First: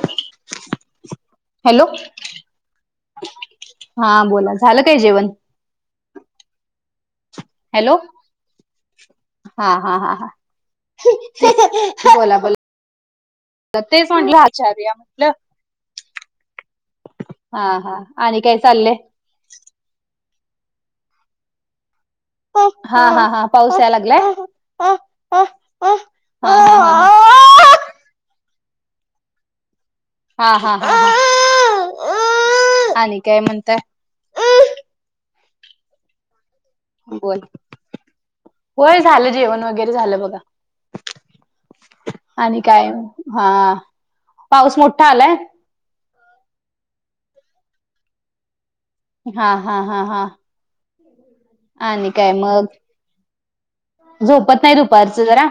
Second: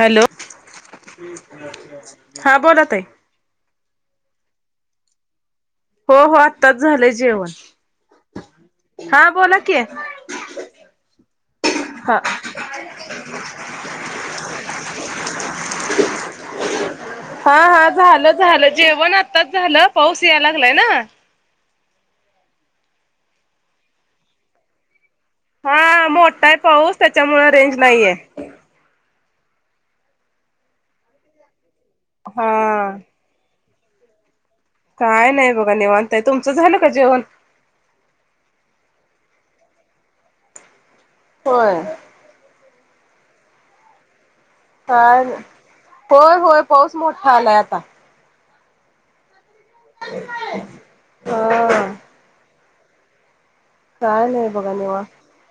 Hello! Hello हा बोला ताई. हा, बोला झालं काय जेवण? हो हो, आत्ताच झालंय जेवण. हॅलो! बोला हा की हा हा हा. हा बोला बोला, तेच म्हटलं विचारूया म्हटलं. हा हा, झालं आणि काय झालं चाललंय? जेवण आत्ताच झालं, पाऊस यायला लागलाय ना. हा हा हा, पाऊस याय लागलाय. हा मोठा हा आहे, पाऊस त्याच्या मुळे रेंज नाहीये. हा हा हा. हा. आणि काय म्हणताय? काय नाही बघा, निवांतय तुमचं झालं? का जेवण बोल होय, झालं जेवण वगैरे झालं बघा. होय. आणि काय? हा. पाऊस मोठा काय आलाय नाही, होय होय पाऊस मोठा आलाय आता. हा हा हा. हा हा. आणि काय मग काय झोपत बघा नाही, निवांत दुपारचं जरा?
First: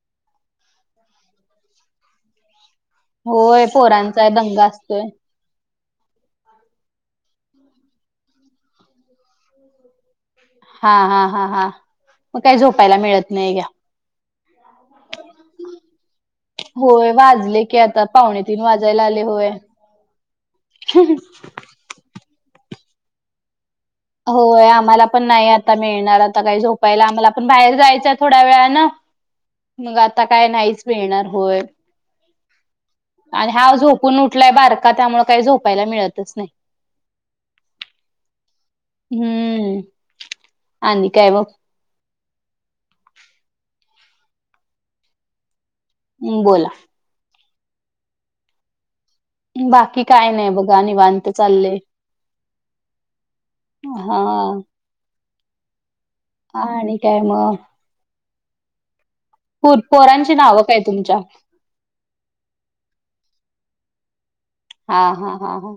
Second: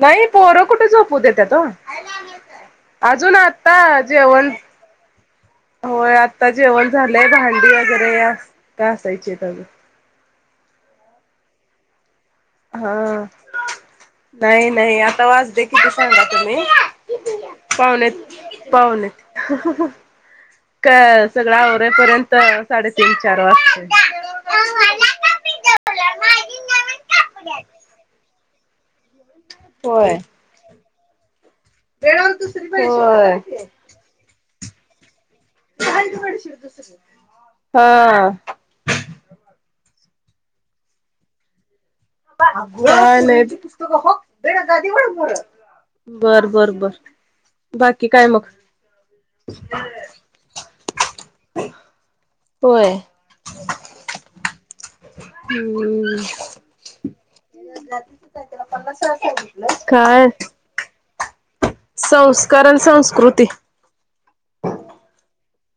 नाही पोरं कुठे झोपू देत्यात ओ. अजून होय आत्ता पोरांचा जेवण दंगा असतोय होय, आत्ता जेवण झालंय, भांडी वगैरे असं घासायचेत अजुन. हा हा हा हा, मग काही झोपायला हा मिळत नाही घ्या. नाही नाही, आता वाजले किती सांगा तुम्ही होय वाजले की आता पाऊणे पावणे तीन वाजायला पावणे आले होय. [unintelligible] सगळ आवरे पर्यंत साडेतीन चार वाजतील. होय, आम्हाला पण नाही आता मिळणार आता काही झोपायला आम्हाला पण बाहेर जायचंय थोड्या वेळान. मग होय आता काय नाहीच मिळणार होय, होय. आणि हा झो पून उठलाय बारका त्यामुळे काही झोप [unintelligible] हा. हम्म, आणि काय मग? [unintelligible] काय नाही [unintelligible] बरं बोला. बरं बरं बाकी काय मग? बाकी काय नाही बघा निवांत चाललंय. होय! हा. हम्म! आणि काय मग? त्याला पन्नास काय पोरांची नावं काय तुमच्या? संस्कार आणि संस्कृती! हा हा हा हा!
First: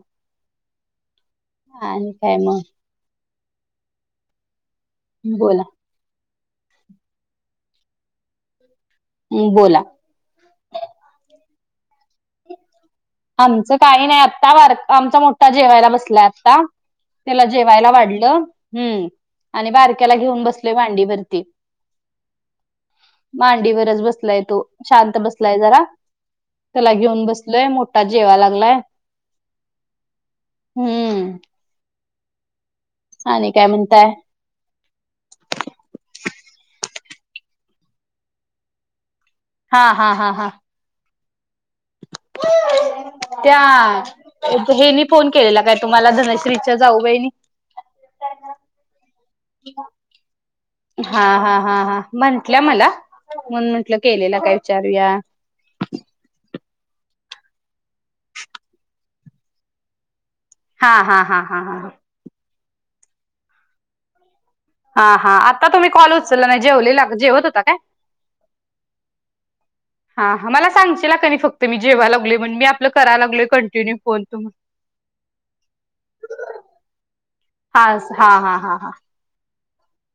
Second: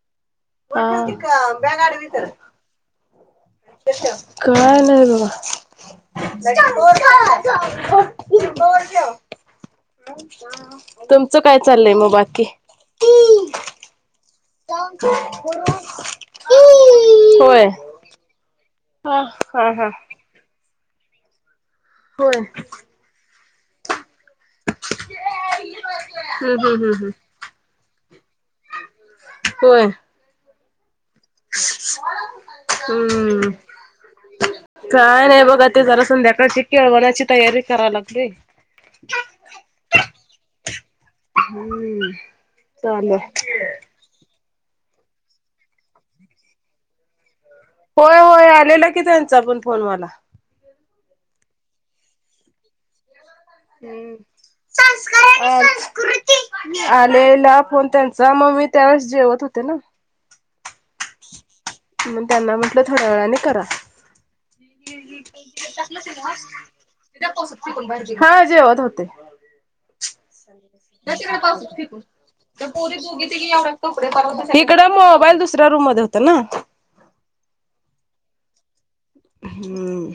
आ आणि काय मग काय नाय बोला बघा. हम् बोला! तुमचं काय चाललंय मग बाकी? आमचं काही नाही आ ता आमचा मोठा जेवायला बसला आत्ता त्याला होय जेवायला वाढलं. हम्म, हा आणि हा हा बारक्याला घेऊन बसले मांडीवरती. होय! मांडीवरच बसलाय तो शांत बसलाय जरा हम्म हम्म त्याला हम्म घेऊन बसलोय मो आताच जेवाय लागलाय होय हम्म. हम्म! आणि काय म्हणताय काय नाही बघा ते जरा संध्याकाळची केळवण्याची तयारी करायला लागलोय. हा हा हा हा! हम्म! चालेल त्या हेनी फोन केलेला काय तुम्हाला धनश्रीच्या जाऊ बाईंनी? होय होय आलेला की त्यांचा पण फोन मला. हा हा हा हा! म्हंटल्या मला म्हणून म्हंटलं केलेला काय विचारूया. संस्कार आलेला फोन त्यांचा मग मी त्यावेळेस जेवत होते ना. हा हा हा हा हां! मग त्यांना म्हटलं थोड्या वेळाने करा. [inaudible] हा हा, आता तुम्ही कॉल उचलला नाही जेवलेला जेवत होता काय? हा जेवत होते हा मला सांगशीला का फक्त मी जेवाय लागलोया म्हण मी आपलं कराय लागलों कन इकड मबाईल दुसऱ्या रूम मध्ये होत ना. हा हा हा हा हा! हम्म!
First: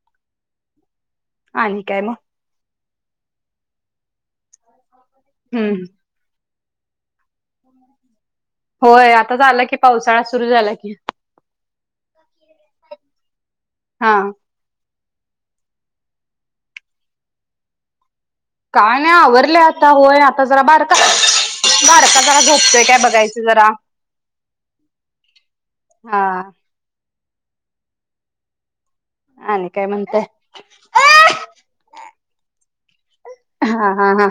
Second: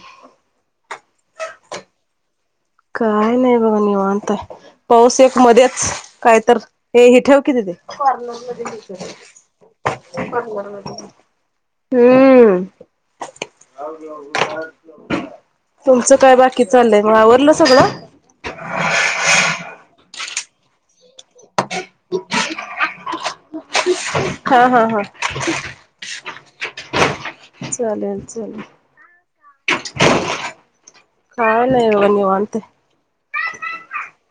आणि काय मग? काय नाही बघा निवांत आहे पाऊस एक हम्म मध्येच काय तर ए हे ठेऊ कि दीदे. होय आता झाला की पावसाळा सुरू झाला की हम्म! हा तुमचं काय बाकी चाललंय मग आवरलं सगळं? काय नाही आवरलंय आता होय आता जरा बारका बारका जरा झोपतोय काय बघायचं. जरा हा हा हा हा चालेल चालेल. आणि काय म्हणताय? काय नाही बघा निवांत. आहे. हा हा हा!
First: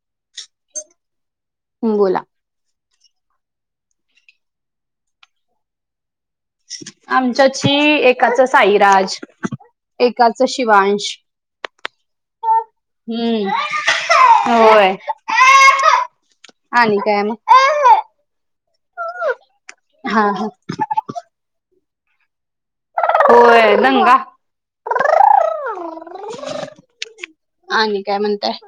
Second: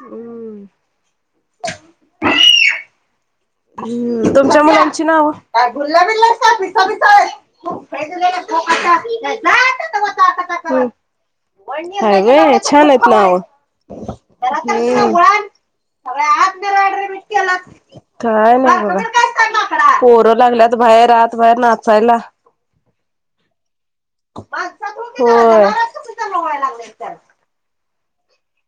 हम्म! बोला! तुमच्या मुलांची नाव? का पिसा बिसा आमच्याची एकाच साईराज एकाच शिवांश हाय होय छान आहेत नाव हम्म होय हम् अरे आ मला आणि आड काय मग मिशला [unintelligible] काय नाही बघा हा पोरं हा लागल्यात बाहेर आात बाहेर नाचायला होय दंगा होय आणि काय म्हणताय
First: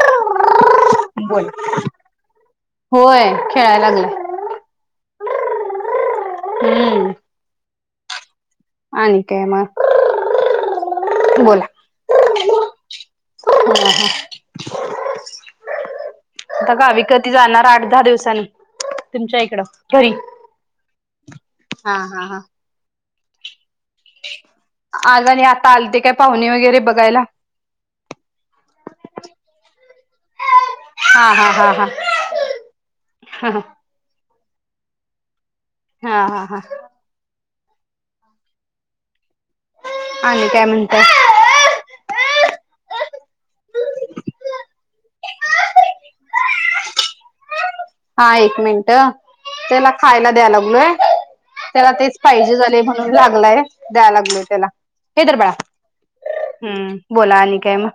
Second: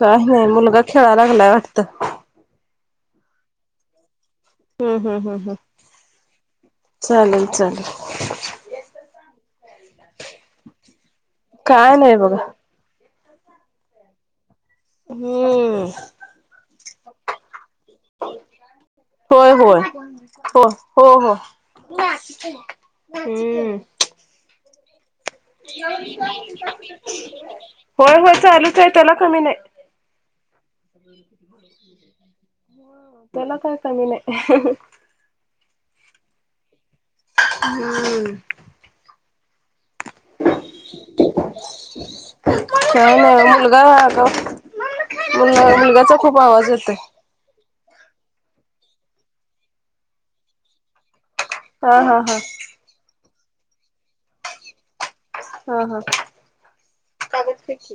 काही नाही मुलगा खेळायला बोल. लागलाय वाटतं होय खेळायला लागलं हम हम हम हं हम्म चालेल चालेल आणि काय मग बोला काय नाही बघा ह ह [unintelligible] हम्म आता गावी कधी जाणार आठ दहा दिवसांनी तुमच्या होय इकडं होय घरी. हो हो हो हा हा हा. हम्म [inaudible] आज आणि आता आलते काय पाहुणे वगैरे बघायला. होय होय चालूच आहे त्याला कमी नाही ह [unintelligible] [inaudible] त्याला हा. काय कमी नाही हा हा हा हम्म आणि काय म्हणताय का नाही मुलगा मुल मुलग्याचा खूप आवाज येतो हा एक मिनट त्याला खायला द्यायला लागलोय त्याला हा तेच हा पाहिजे झाले लागलाय द्याय लागलय त्याला हे धर बाळा हा हा हा हम्म बोला आणि काय मग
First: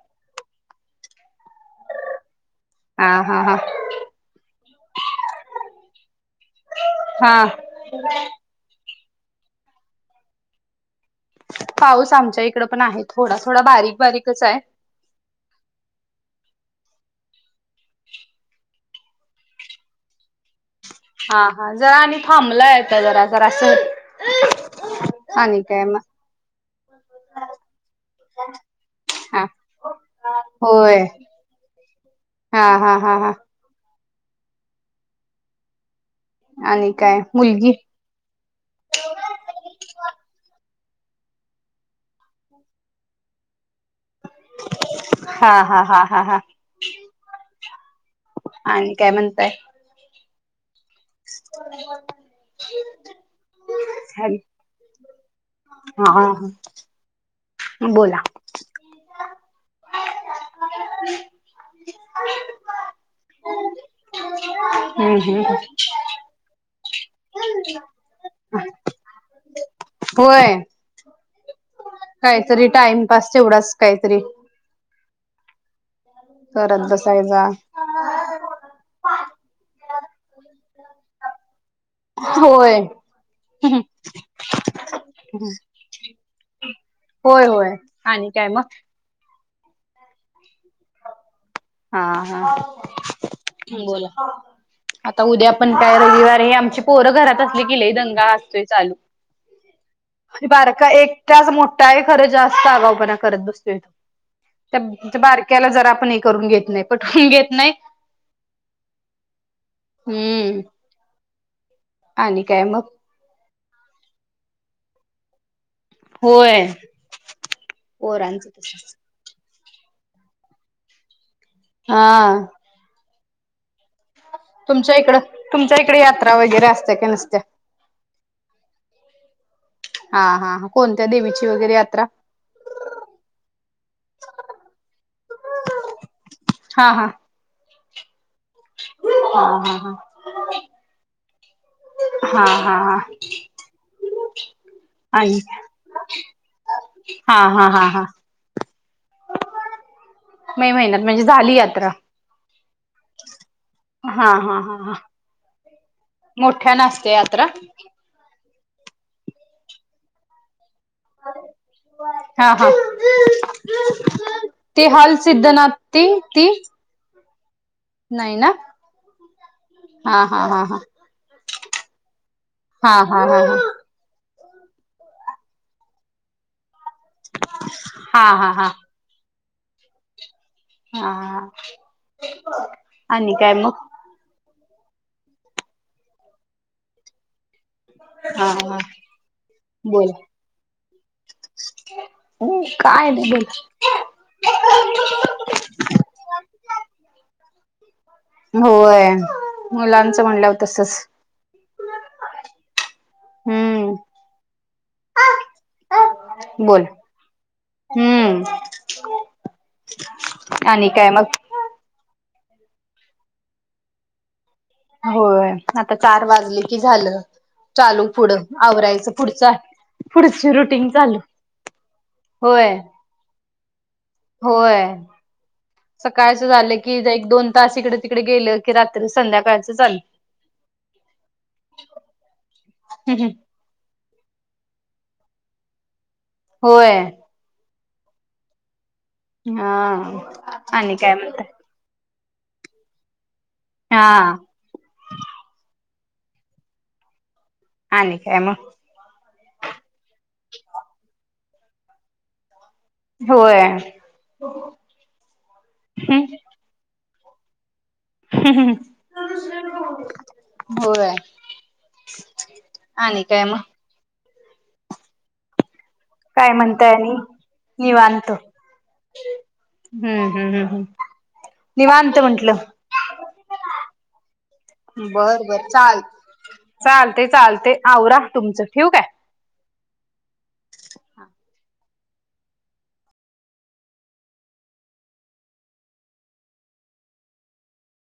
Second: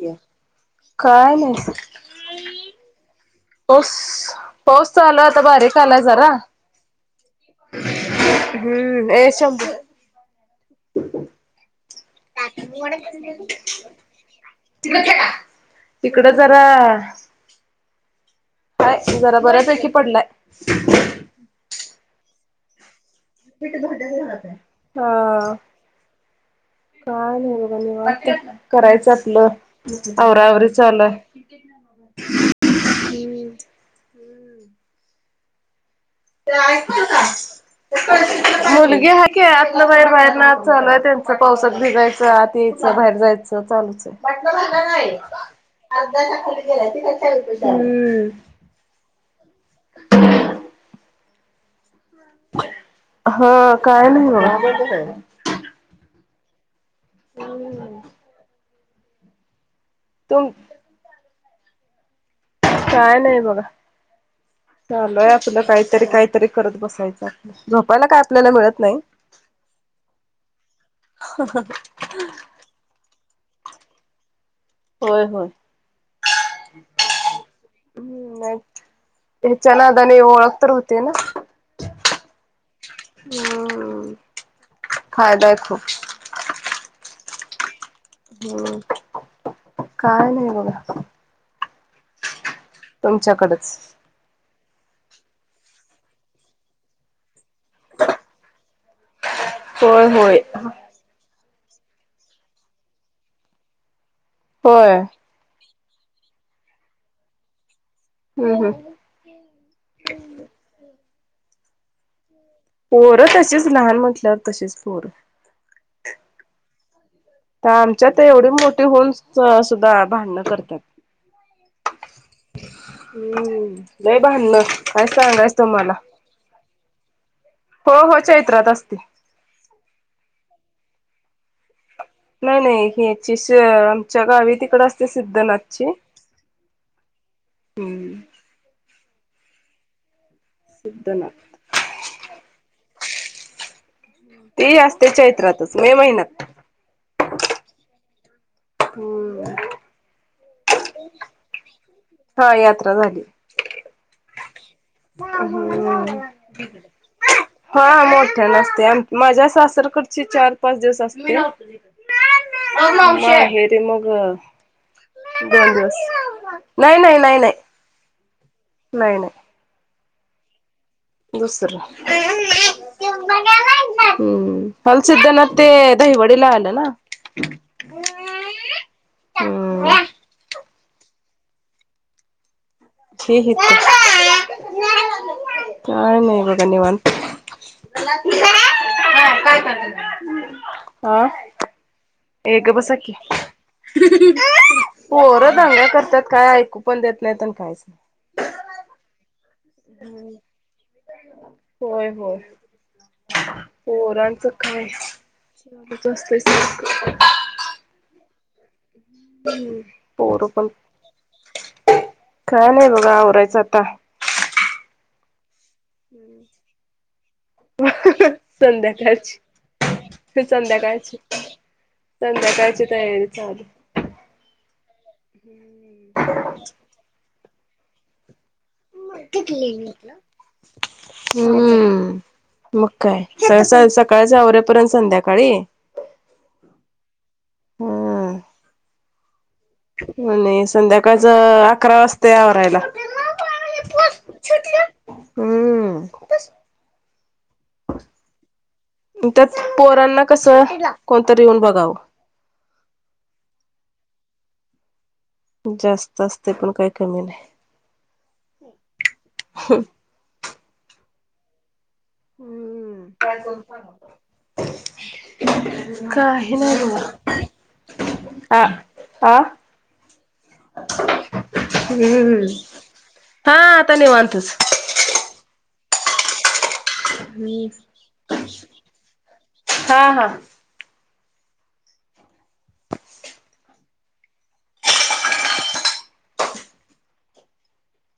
काय नाही हा हा हा असस पाऊस चालू आहे आता बारीक आलाय जरा हा हम्म ए शंब पाऊस आमच्या इकड पण आहे थोडा थोडा बारीक बारीकच आहे इकड जरा [inaudible] हाय जरा बऱ्यापैकी पडलाय हा हा जरा आणि थांबलाय आता जरा जरासं हा आणि काय मग काय नाही बघा निवांत करायचं हा आपलं अवरावर होय. चालय म [unintelligible] [inaudible] हा हा हा हा ते आणि ऐक काय का [unintelligible] [inaudible] मुलगी हाय की आतन बाहेर बाहेर ना चालूय त्यांच पावसात भिजायचं आत यायचं बाहेर जायचं चालू् हा हा हा हा हा [unintelligible] आणि काय म्हणताय [inaudible] हा काय नाही बगा हा हा, बोला. तुम [inaudible] काय नाही बघा. हम्म चालूय हम्म आपलं काहीतरी काहीतरी करत बसायचं. झोपायला काय आपल्याला मिळत नाही. होय काहीतरी टाइमपास तेवढाच काहीतरी. होय होय. करत बसायचा. हम्म, न्हाय तेच्या नादाने ओळख तर होते ना. होय. हम्म. फायदा आहे खूप होय होय. आणि काय मग हं. काय नाही बघा. आ हा तुमच्याकडच. बोला. आता उद्या पण काय रविवार हाय, आमची पोरं घरात असले की लय दंगा असतोय चालू. होय होय. आणि ते बारका एक त्याच मोठा आहे, खरं जास्त आगावपणा करत बसतोय तो. होय त्या बारक्याला जरा आपण एक करून घेत नाही, पटवून घेत नाही. हम्म हम्म. हम्म. आणि काय मग? पोर तशीच लहान म्हटल्यावर तशीच पोर. होय. तर आमच्यात एवढी पोरांचं मोठी तसंच होऊनसुद्धा भांडणं करतात. हां. [unintelligible] लय भांडण, तुमच्या काय इकडं सांगायच तुमच्या तुम्हाला. इकडे यात्रा वगैरे असत्या का नसत्या हो हो चैत्रात असती. हा हा हा, कोणत्या देवीची वगैरे यात्रा? नाही नाही [unintelligible] आमच्या गावी तिकड असते सिद्धनाथची. हा हम्. हा हा हा. सिद्धनाथ. हा हा हा. ती असते आणि चैत्रातच, मे महिन्यात. हा हा हा हा. हम्म. मे महिन्यात म्हणजे झाली यात्रा. हा यात्रा झाली हा हा हा हा. मोठ्यान असते यात्रा हा मो ठ्यानं असत्या, माझ्या सासरकडची चार पाच दिवस असत्या. हा हा, दोन ते हल सिद्धनाथ ती ती? न्हाय न्हाय न्हाय न्हाय. नाही ना. नाही नाही. हा हा हा हा. दुसरं. [inaudible] हा हा हा हम्म, हल सिद्धनाथ ते दहीवडला आल ना. हा हा हा. हम्म हा हा हा. हे इथं, काय नाही मग निवांत. हा हा आ. ह एक ग बसकीी पोरं दंगा करतात काय ऐकू पण देत नाही पण काहीच नाही होय मुलांचं म्हणलं हो तसच होय होय हम्म पोरांचं कायच असतय स बोल हम्म पोर पण आणि काय मग काय नाही बघा आवरायचं आता होय आता चार वाजले की झालं चालू पुढं आवरायचं संध्याकाळची पुढचं पुढची रुटीन संध्याकाळची चालू होय संध्याकाळची तयारी चालू होय हम् सकाळचं झालं की एक दोन तास इकडे तिकडे गेलं की म् संध्याकाळचं चालू मग काय सकाळच्या आवऱ्यापर्यंत संध्याकाळी होय हम्म हा आणि काय संध्याकाळच म्हणताय अकरा वाजता आवरायला हा हम्म हा नि कााय म त्यात पोरांना कसं कोणतरी येऊन बघावं होय जास्त असते पण काही कमी नाही होय हम्म आणि काय मग? काय काही म्हणताय आणि नाही निवांत. ह ह हम्म हम् हम् हम् हम्म हा आतानीव अतस बरं बर चाल चालते चालते आवरा तुमचं ठीक आहे हा हा हा